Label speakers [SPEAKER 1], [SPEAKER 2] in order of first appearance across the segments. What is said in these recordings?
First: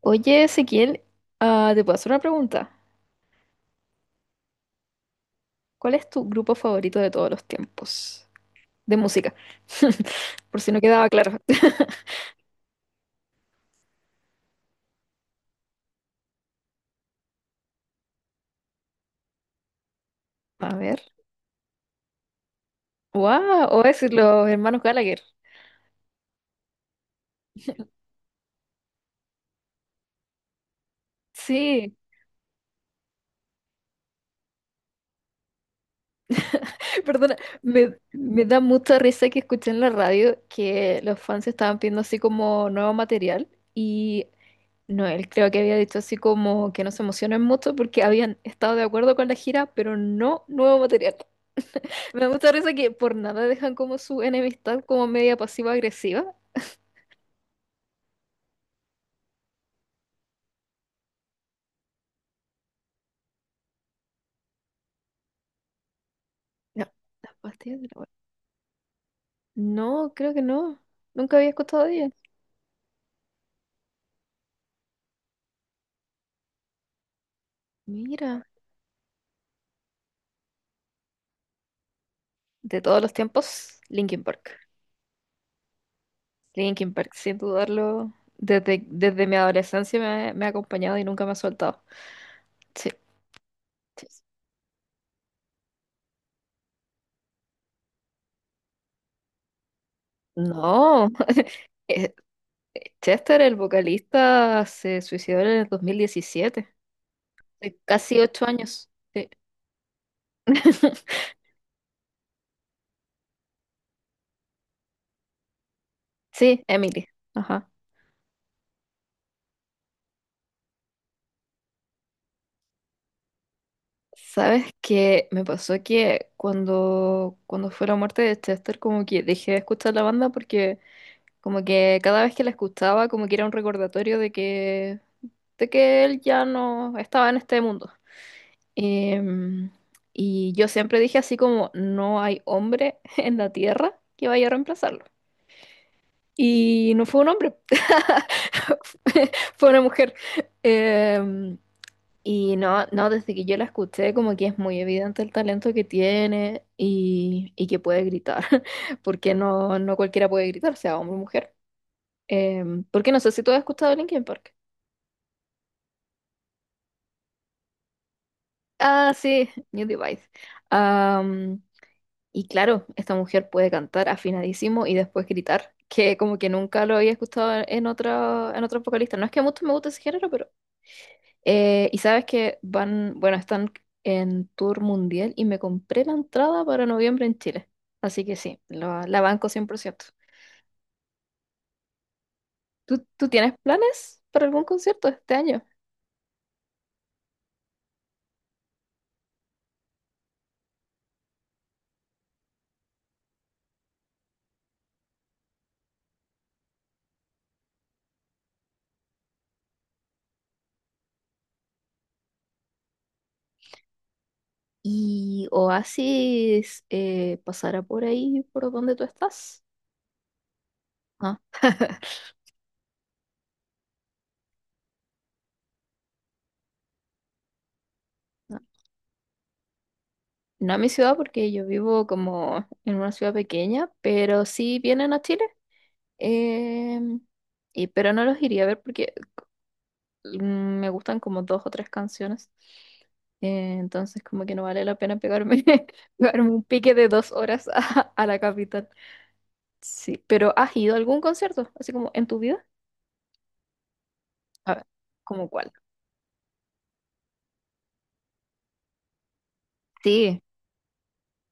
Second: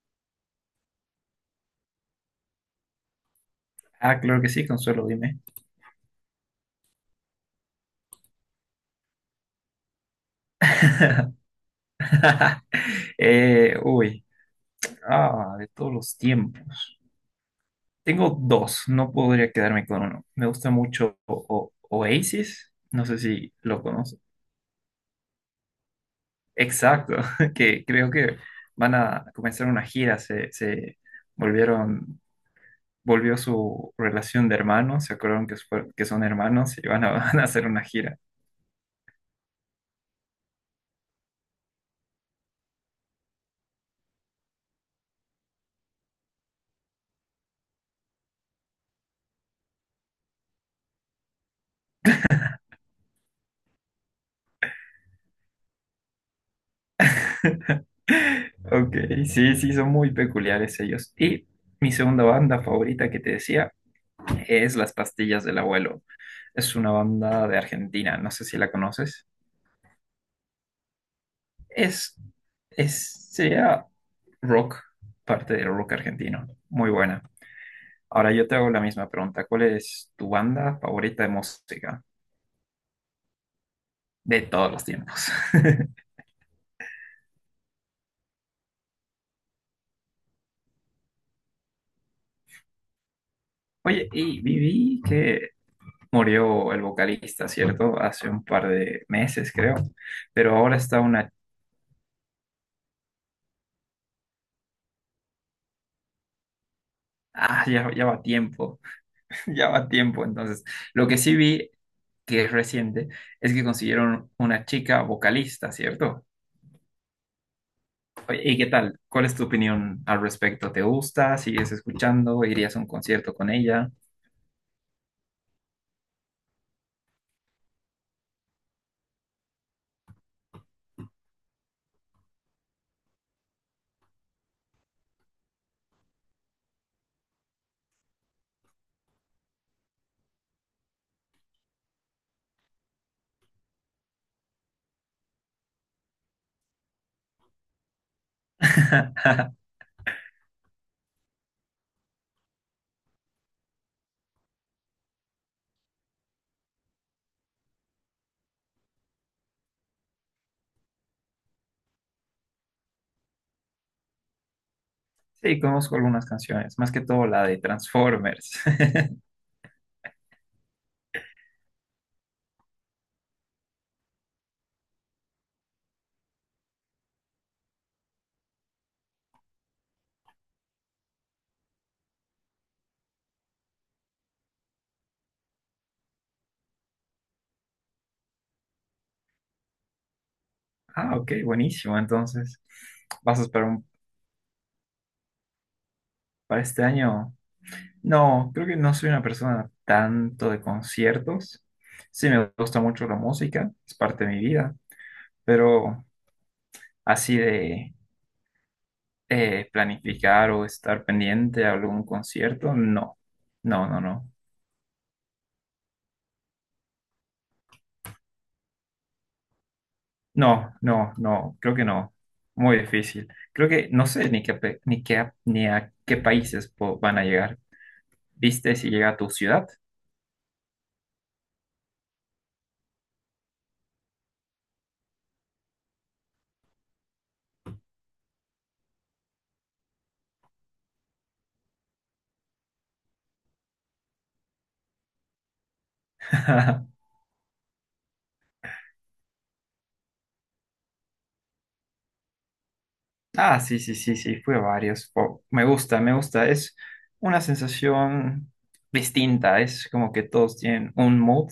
[SPEAKER 1] Oye, Ezequiel, te puedo hacer una pregunta.
[SPEAKER 2] Ah, claro que sí, Consuelo, dime.
[SPEAKER 1] ¿Cuál es tu grupo favorito de todos los tiempos? De música. Por si no quedaba claro.
[SPEAKER 2] Eh, uy, de todos los tiempos. Tengo dos, no podría quedarme con uno. Me gusta
[SPEAKER 1] A ver.
[SPEAKER 2] mucho Oasis, no sé si
[SPEAKER 1] ¡Wow!
[SPEAKER 2] lo
[SPEAKER 1] O decir
[SPEAKER 2] conoces.
[SPEAKER 1] los hermanos Gallagher.
[SPEAKER 2] Exacto, que creo que van a comenzar una gira, se
[SPEAKER 1] Sí,
[SPEAKER 2] volvieron, volvió su relación de hermanos, se acordaron que, que son hermanos y van a,
[SPEAKER 1] perdona,
[SPEAKER 2] van a hacer una
[SPEAKER 1] me,
[SPEAKER 2] gira.
[SPEAKER 1] me da mucha risa que escuché en la radio que los fans estaban pidiendo así como nuevo material y Noel creo que había dicho así como que no se emocionen mucho porque habían estado de acuerdo con la gira, pero no nuevo material. Me gusta risa que por nada dejan como su enemistad como media pasiva-agresiva.
[SPEAKER 2] Ok, sí, son muy peculiares ellos. Y mi segunda banda favorita que te decía es Las Pastillas del Abuelo. Es
[SPEAKER 1] No,
[SPEAKER 2] una
[SPEAKER 1] las
[SPEAKER 2] banda de
[SPEAKER 1] pastillas de la abuela.
[SPEAKER 2] Argentina, no sé si la conoces.
[SPEAKER 1] No, creo que no. Nunca había escuchado de ella.
[SPEAKER 2] Es, sería rock, parte del rock argentino. Muy buena. Ahora
[SPEAKER 1] Mira,
[SPEAKER 2] yo te hago la misma pregunta. ¿Cuál es tu banda favorita de música
[SPEAKER 1] de todos los tiempos, Linkin
[SPEAKER 2] de
[SPEAKER 1] Park.
[SPEAKER 2] todos los tiempos?
[SPEAKER 1] Linkin Park, sin dudarlo, desde mi adolescencia me ha acompañado y nunca me ha soltado. Sí. Sí.
[SPEAKER 2] Oye,
[SPEAKER 1] Sí.
[SPEAKER 2] y viví que murió el vocalista, ¿cierto? Hace un par de meses, creo. Pero ahora está
[SPEAKER 1] No.
[SPEAKER 2] una...
[SPEAKER 1] Eh, Chester, el vocalista, se suicidó en el 2017.
[SPEAKER 2] Ah,
[SPEAKER 1] De
[SPEAKER 2] ya, ya
[SPEAKER 1] casi
[SPEAKER 2] va
[SPEAKER 1] ocho
[SPEAKER 2] tiempo.
[SPEAKER 1] años. Sí.
[SPEAKER 2] Ya va tiempo, entonces. Lo que sí vi, que es reciente, es que consiguieron una chica vocalista, ¿cierto?
[SPEAKER 1] Sí, Emily. Ajá.
[SPEAKER 2] Oye, ¿y qué tal? ¿Cuál es tu opinión al respecto? ¿Te gusta? ¿Sigues escuchando? ¿Irías a un concierto con ella?
[SPEAKER 1] Sabes que me pasó que cuando fue la muerte de Chester, como que dejé de escuchar la banda porque como que cada vez que la escuchaba, como que era un recordatorio de de que él ya no estaba en este mundo. Em, y yo siempre dije así como, no hay hombre en la tierra que vaya a reemplazarlo. Y no fue un hombre, fue una mujer. Em, y no, no, desde que yo la escuché, como que es muy evidente el talento que tiene y que puede gritar, porque no cualquiera puede gritar, sea hombre o mujer. Porque no sé si tú has escuchado Linkin Park.
[SPEAKER 2] Sí, conozco algunas canciones, más que todo la de Transformers.
[SPEAKER 1] Ah, sí, New Device. Am, y claro, esta mujer puede cantar afinadísimo y después gritar, que como que nunca lo había escuchado en otra, en otros vocalistas. No es que a muchos me guste ese género. Y sabes que van, bueno, están en tour mundial y me compré la entrada para noviembre en Chile. Así que sí, la banco 100%.
[SPEAKER 2] Ah, ok, buenísimo. Entonces,
[SPEAKER 1] ¿Tú, tú
[SPEAKER 2] ¿vas a
[SPEAKER 1] tienes
[SPEAKER 2] esperar un-
[SPEAKER 1] planes para algún concierto este año?
[SPEAKER 2] ¿para este año? No, creo que no soy una persona tanto de conciertos. Sí, me gusta mucho la música, es parte de mi vida, pero así de planificar o estar pendiente a algún concierto, no, no, no,
[SPEAKER 1] ¿Y Oasis pasará por ahí, por donde tú estás? Ah.
[SPEAKER 2] no, creo que no, muy difícil. Creo que no sé ni qué, ni a qué países van a llegar.
[SPEAKER 1] No,
[SPEAKER 2] ¿Viste si llega a tu ciudad?
[SPEAKER 1] no a mi ciudad porque yo vivo como en una ciudad pequeña, pero sí vienen a Chile. Em, y, pero no los iría a ver porque me gustan como 2 o 3 canciones. Entonces como que no vale la pena pegarme un pique de 2 horas a la capital. Sí, pero ¿has ido a algún concierto? Así como en tu vida.
[SPEAKER 2] Ah, sí, sí, sí, sí, fui a
[SPEAKER 1] A ver,
[SPEAKER 2] varios.
[SPEAKER 1] ¿cómo
[SPEAKER 2] Me
[SPEAKER 1] cuál?
[SPEAKER 2] gusta, me gusta. Es una sensación distinta. Es como que
[SPEAKER 1] Sí,
[SPEAKER 2] todos tienen un mood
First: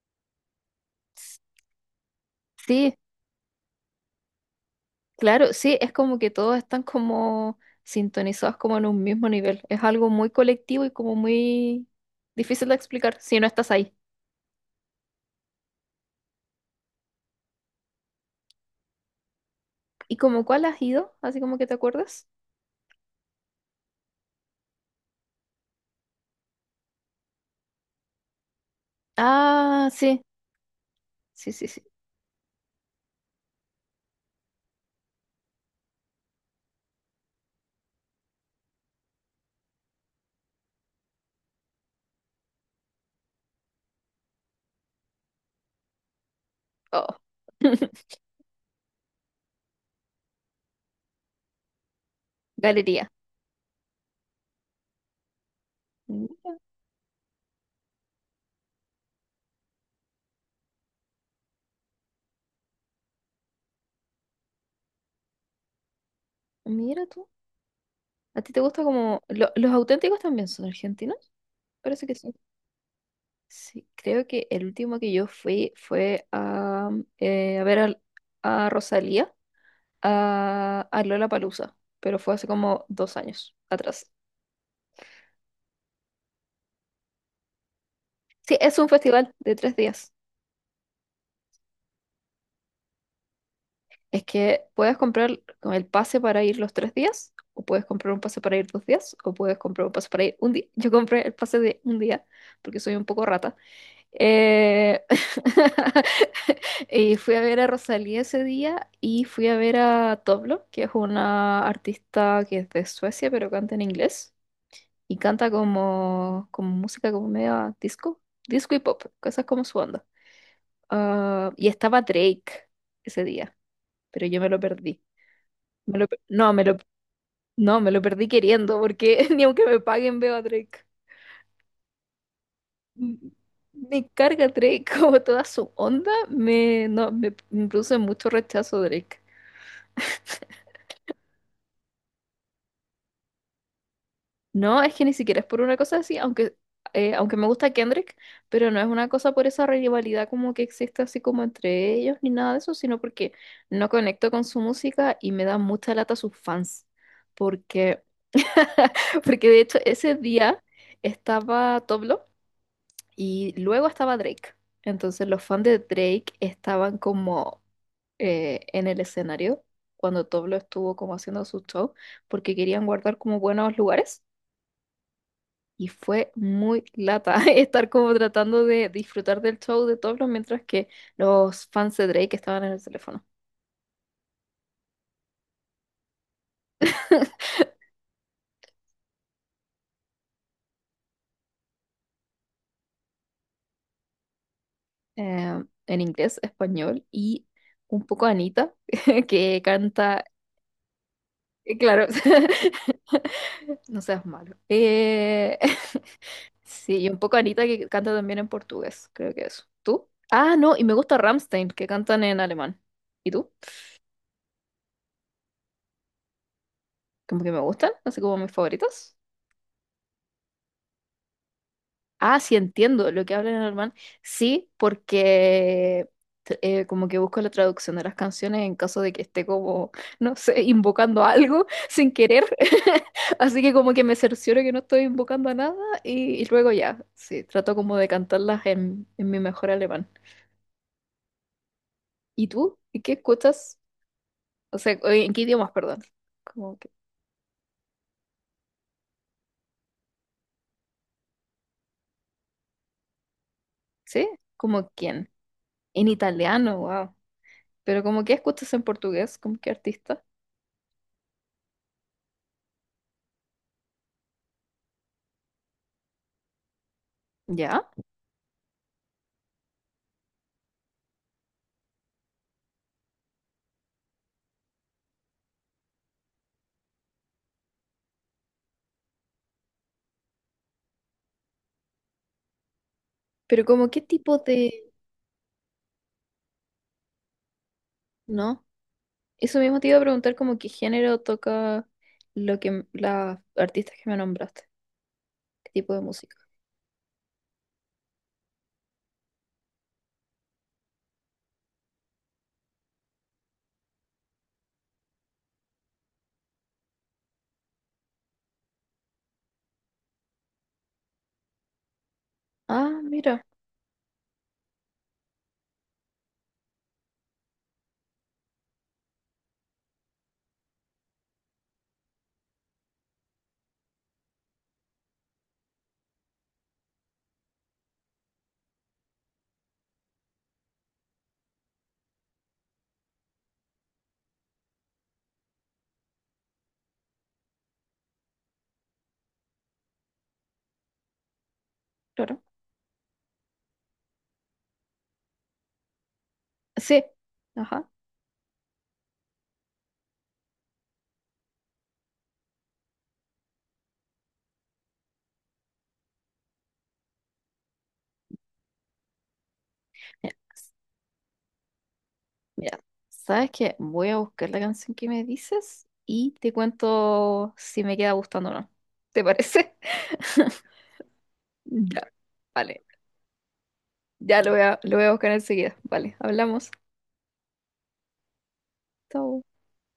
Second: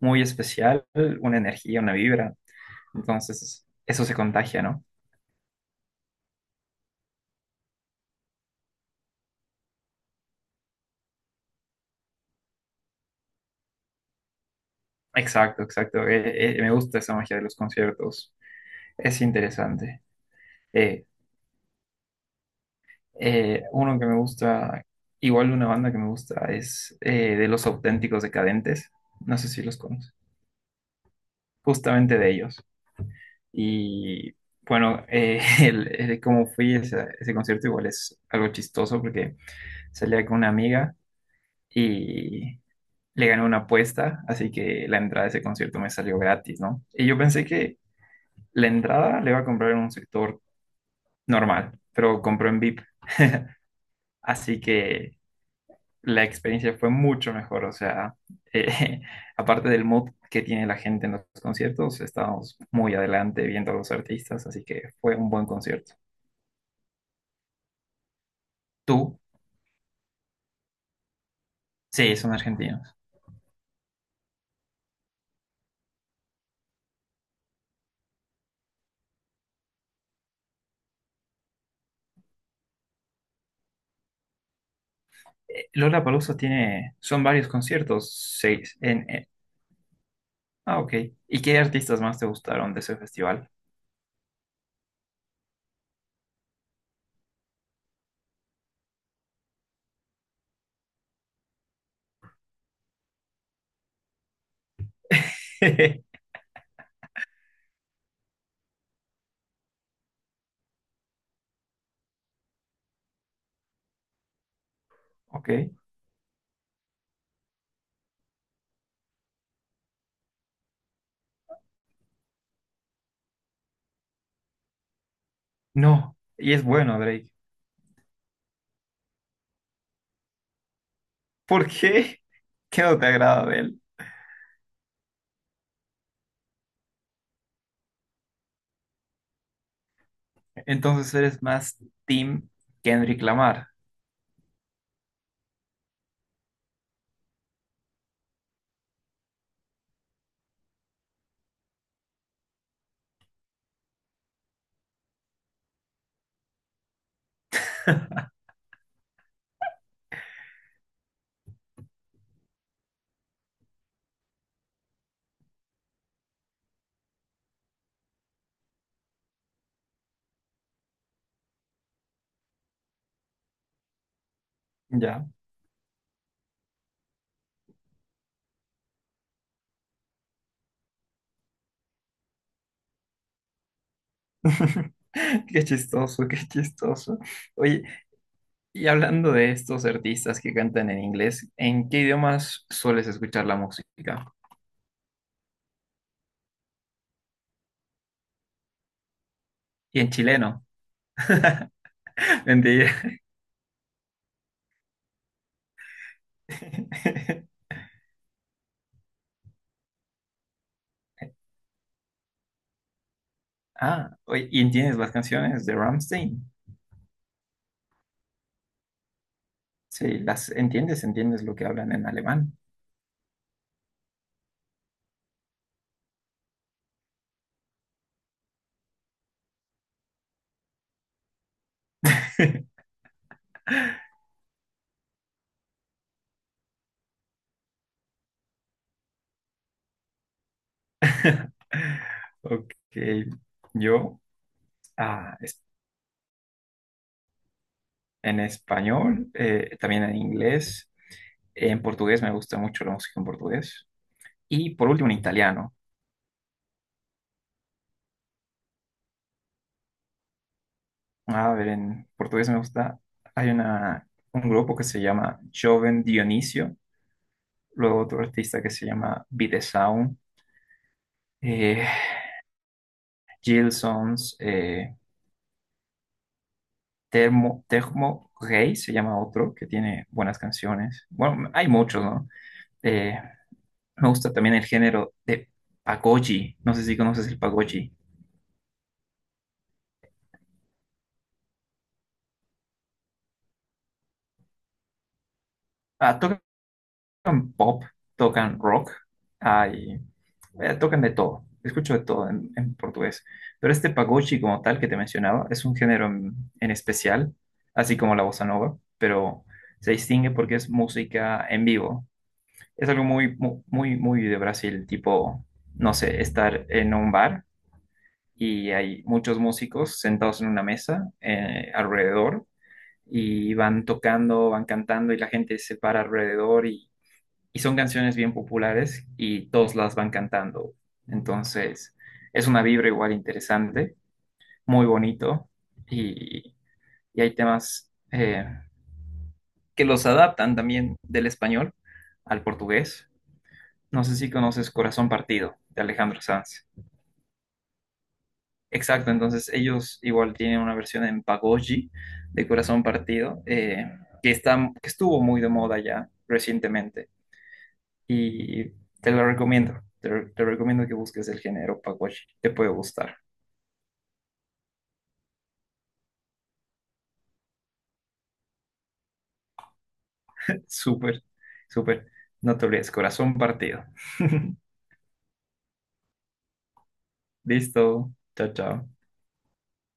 [SPEAKER 2] muy especial, una
[SPEAKER 1] s-
[SPEAKER 2] energía, una vibra.
[SPEAKER 1] sí,
[SPEAKER 2] Entonces, eso se contagia, no.
[SPEAKER 1] claro, sí, es como que todos están como sintonizados como en un mismo nivel. Es algo muy colectivo y como muy difícil de explicar si no estás ahí.
[SPEAKER 2] Exacto, exacto. Me gusta esa magia de los conciertos. Es interesante.
[SPEAKER 1] ¿Y como cuál has
[SPEAKER 2] Eh,
[SPEAKER 1] ido? Así como que te acuerdas.
[SPEAKER 2] uno que me gusta, igual una banda que me gusta, es de Los Auténticos Decadentes. No sé si los
[SPEAKER 1] Ah,
[SPEAKER 2] conoces.
[SPEAKER 1] sí, sí, sí, sí.
[SPEAKER 2] Justamente de ellos. Y bueno, el cómo fui a ese concierto igual es algo chistoso porque salía con una amiga y le gané una apuesta, así que la entrada a ese concierto me salió gratis, ¿no? Y
[SPEAKER 1] Oh.
[SPEAKER 2] yo pensé que... La entrada le iba a comprar en un sector normal, pero compró en VIP,
[SPEAKER 1] Galería.
[SPEAKER 2] así que la
[SPEAKER 1] Mm.
[SPEAKER 2] experiencia fue mucho mejor, o sea, eh, aparte del mood que tiene la gente en los conciertos, estábamos muy adelante viendo a los artistas, así que fue un buen concierto.
[SPEAKER 1] Mira tú. ¿A ti te gusta
[SPEAKER 2] ¿Tú?
[SPEAKER 1] como... los auténticos también son argentinos? Parece
[SPEAKER 2] Sí,
[SPEAKER 1] que
[SPEAKER 2] son
[SPEAKER 1] sí.
[SPEAKER 2] argentinos.
[SPEAKER 1] Sí, creo que el último que yo fui fue a ver a Rosalía, a Lollapalooza, pero fue hace como 2 años atrás.
[SPEAKER 2] Lollapalooza tiene, son varios conciertos,
[SPEAKER 1] Sí,
[SPEAKER 2] seis.
[SPEAKER 1] es un festival de 3 días.
[SPEAKER 2] Ah, ok. ¿Y qué artistas más te gustaron de ese festival?
[SPEAKER 1] Es que puedes comprar con el pase para ir los 3 días, o puedes comprar un pase para ir 2 días, o puedes comprar un pase para ir un día. Yo compré el pase de un día porque soy un poco rata. Eh, y fui a ver a Rosalía ese día y fui a ver a Toblo, que es una artista que es de Suecia, pero canta en inglés y canta
[SPEAKER 2] Ok.
[SPEAKER 1] como, como música como media disco, disco y pop, cosas como su onda. Ah, y estaba Drake ese día, pero yo me lo perdí. Me lo
[SPEAKER 2] No,
[SPEAKER 1] pe- no,
[SPEAKER 2] y
[SPEAKER 1] me
[SPEAKER 2] es
[SPEAKER 1] lo,
[SPEAKER 2] bueno, Drake.
[SPEAKER 1] no, me lo perdí queriendo porque ni aunque me paguen veo a Drake.
[SPEAKER 2] ¿Por qué? ¿Qué no te
[SPEAKER 1] m-
[SPEAKER 2] agrada de él?
[SPEAKER 1] Me carga Drake, como toda su onda, me, no, me produce mucho rechazo Drake.
[SPEAKER 2] Entonces eres más Team Kendrick Lamar.
[SPEAKER 1] No, es que ni siquiera es por una cosa así, aunque me gusta Kendrick, pero no es una cosa por esa rivalidad como que existe así como entre ellos ni nada de eso, sino porque no conecto con su música y me da mucha lata sus fans. Porque, porque de hecho ese día estaba Toblo y luego estaba Drake. Entonces los fans de Drake estaban como... en el escenario cuando Toblo estuvo como haciendo su show porque querían guardar como buenos lugares
[SPEAKER 2] Ya.
[SPEAKER 1] y fue muy lata estar como tratando de disfrutar del show de Toblo mientras que los fans de Drake estaban en el teléfono.
[SPEAKER 2] Qué chistoso, qué chistoso. Oye, y hablando de estos artistas que cantan en inglés, ¿en qué idiomas sueles escuchar la música?
[SPEAKER 1] En inglés, español y un poco Anita que
[SPEAKER 2] Y en
[SPEAKER 1] canta,
[SPEAKER 2] chileno.
[SPEAKER 1] claro,
[SPEAKER 2] Mentira.
[SPEAKER 1] no seas malo. Sí, y un poco Anita que canta también en portugués, creo que eso. ¿Tú? Ah, no, y me gusta Rammstein, que cantan en alemán. ¿Y tú?
[SPEAKER 2] Ah, oye, ¿y entiendes las canciones de Rammstein?
[SPEAKER 1] Como que me gustan, así como mis favoritos.
[SPEAKER 2] Sí, las entiendes, entiendes lo que hablan en
[SPEAKER 1] Ah, sí,
[SPEAKER 2] alemán.
[SPEAKER 1] entiendo lo que hablan en alemán. Sí, porque como que busco la traducción de las canciones en caso de que esté como, no sé, invocando algo sin querer. Así que como que me cercioro que no estoy invocando a nada y, y luego ya, sí, trato como de cantarlas en mi mejor alemán. ¿Y tú?
[SPEAKER 2] Ok,
[SPEAKER 1] ¿Y qué escuchas?
[SPEAKER 2] yo,
[SPEAKER 1] O sea, oye, ¿en
[SPEAKER 2] ah,
[SPEAKER 1] qué idiomas, perdón? Como que,
[SPEAKER 2] en español, también en inglés, en portugués me gusta mucho la música en portugués
[SPEAKER 1] ¿sí?
[SPEAKER 2] y por
[SPEAKER 1] ¿Como
[SPEAKER 2] último en
[SPEAKER 1] quién?
[SPEAKER 2] italiano.
[SPEAKER 1] En italiano, wow. Pero como que escuchas en portugués, como qué artista.
[SPEAKER 2] A ver, en portugués me gusta, hay una, un grupo que se llama Joven Dionisio,
[SPEAKER 1] ¿Ya?
[SPEAKER 2] luego otro artista que se llama Videsound, eh, Gilsons, Termo Rey se llama otro que tiene buenas canciones. Bueno, hay muchos, ¿no? Eh,
[SPEAKER 1] Pero como qué
[SPEAKER 2] me gusta
[SPEAKER 1] tipo
[SPEAKER 2] también el
[SPEAKER 1] de...
[SPEAKER 2] género de pagode, no sé si conoces el pagode.
[SPEAKER 1] ¿No? Eso mismo te iba a preguntar como qué género toca lo que las artistas que me nombraste. ¿Qué tipo de
[SPEAKER 2] Ah, ¿tú
[SPEAKER 1] música?
[SPEAKER 2] tocan pop, tocan rock, hay, tocan de todo. Escucho de todo en portugués. Pero este pagode como tal que te mencionaba es un género en especial, así como la bossa nova, pero se distingue porque es música en vivo. Es
[SPEAKER 1] Ah,
[SPEAKER 2] algo
[SPEAKER 1] mira,
[SPEAKER 2] muy, muy de Brasil, tipo, no sé, estar en un bar y hay muchos músicos sentados en una mesa alrededor y van tocando, van cantando y la gente se para alrededor y son canciones bien populares y todos las van cantando. Entonces, es una vibra igual interesante, muy bonito y, y hay temas que los adaptan también del español
[SPEAKER 1] claro.
[SPEAKER 2] al portugués. No sé si conoces Corazón Partido de Alejandro Sanz.
[SPEAKER 1] Sí. Ajá.
[SPEAKER 2] Exacto, entonces ellos igual tienen una versión en Pagoji de Corazón Partido que está, que estuvo muy de moda ya recientemente. Y te lo recomiendo.
[SPEAKER 1] Mira,
[SPEAKER 2] Te recomiendo que busques el género Paguachi. Te puede
[SPEAKER 1] mira.
[SPEAKER 2] gustar.
[SPEAKER 1] ¿Sabes qué? Voy a buscar la canción que me dices y te cuento si me queda gustando o no. ¿Te parece?
[SPEAKER 2] Súper, súper.
[SPEAKER 1] Ya.
[SPEAKER 2] No te
[SPEAKER 1] Vale.
[SPEAKER 2] olvides, corazón partido.
[SPEAKER 1] Ya lo voy lo voy a buscar enseguida. Vale, hablamos.
[SPEAKER 2] Listo. Chao, chao.
[SPEAKER 1] Chao.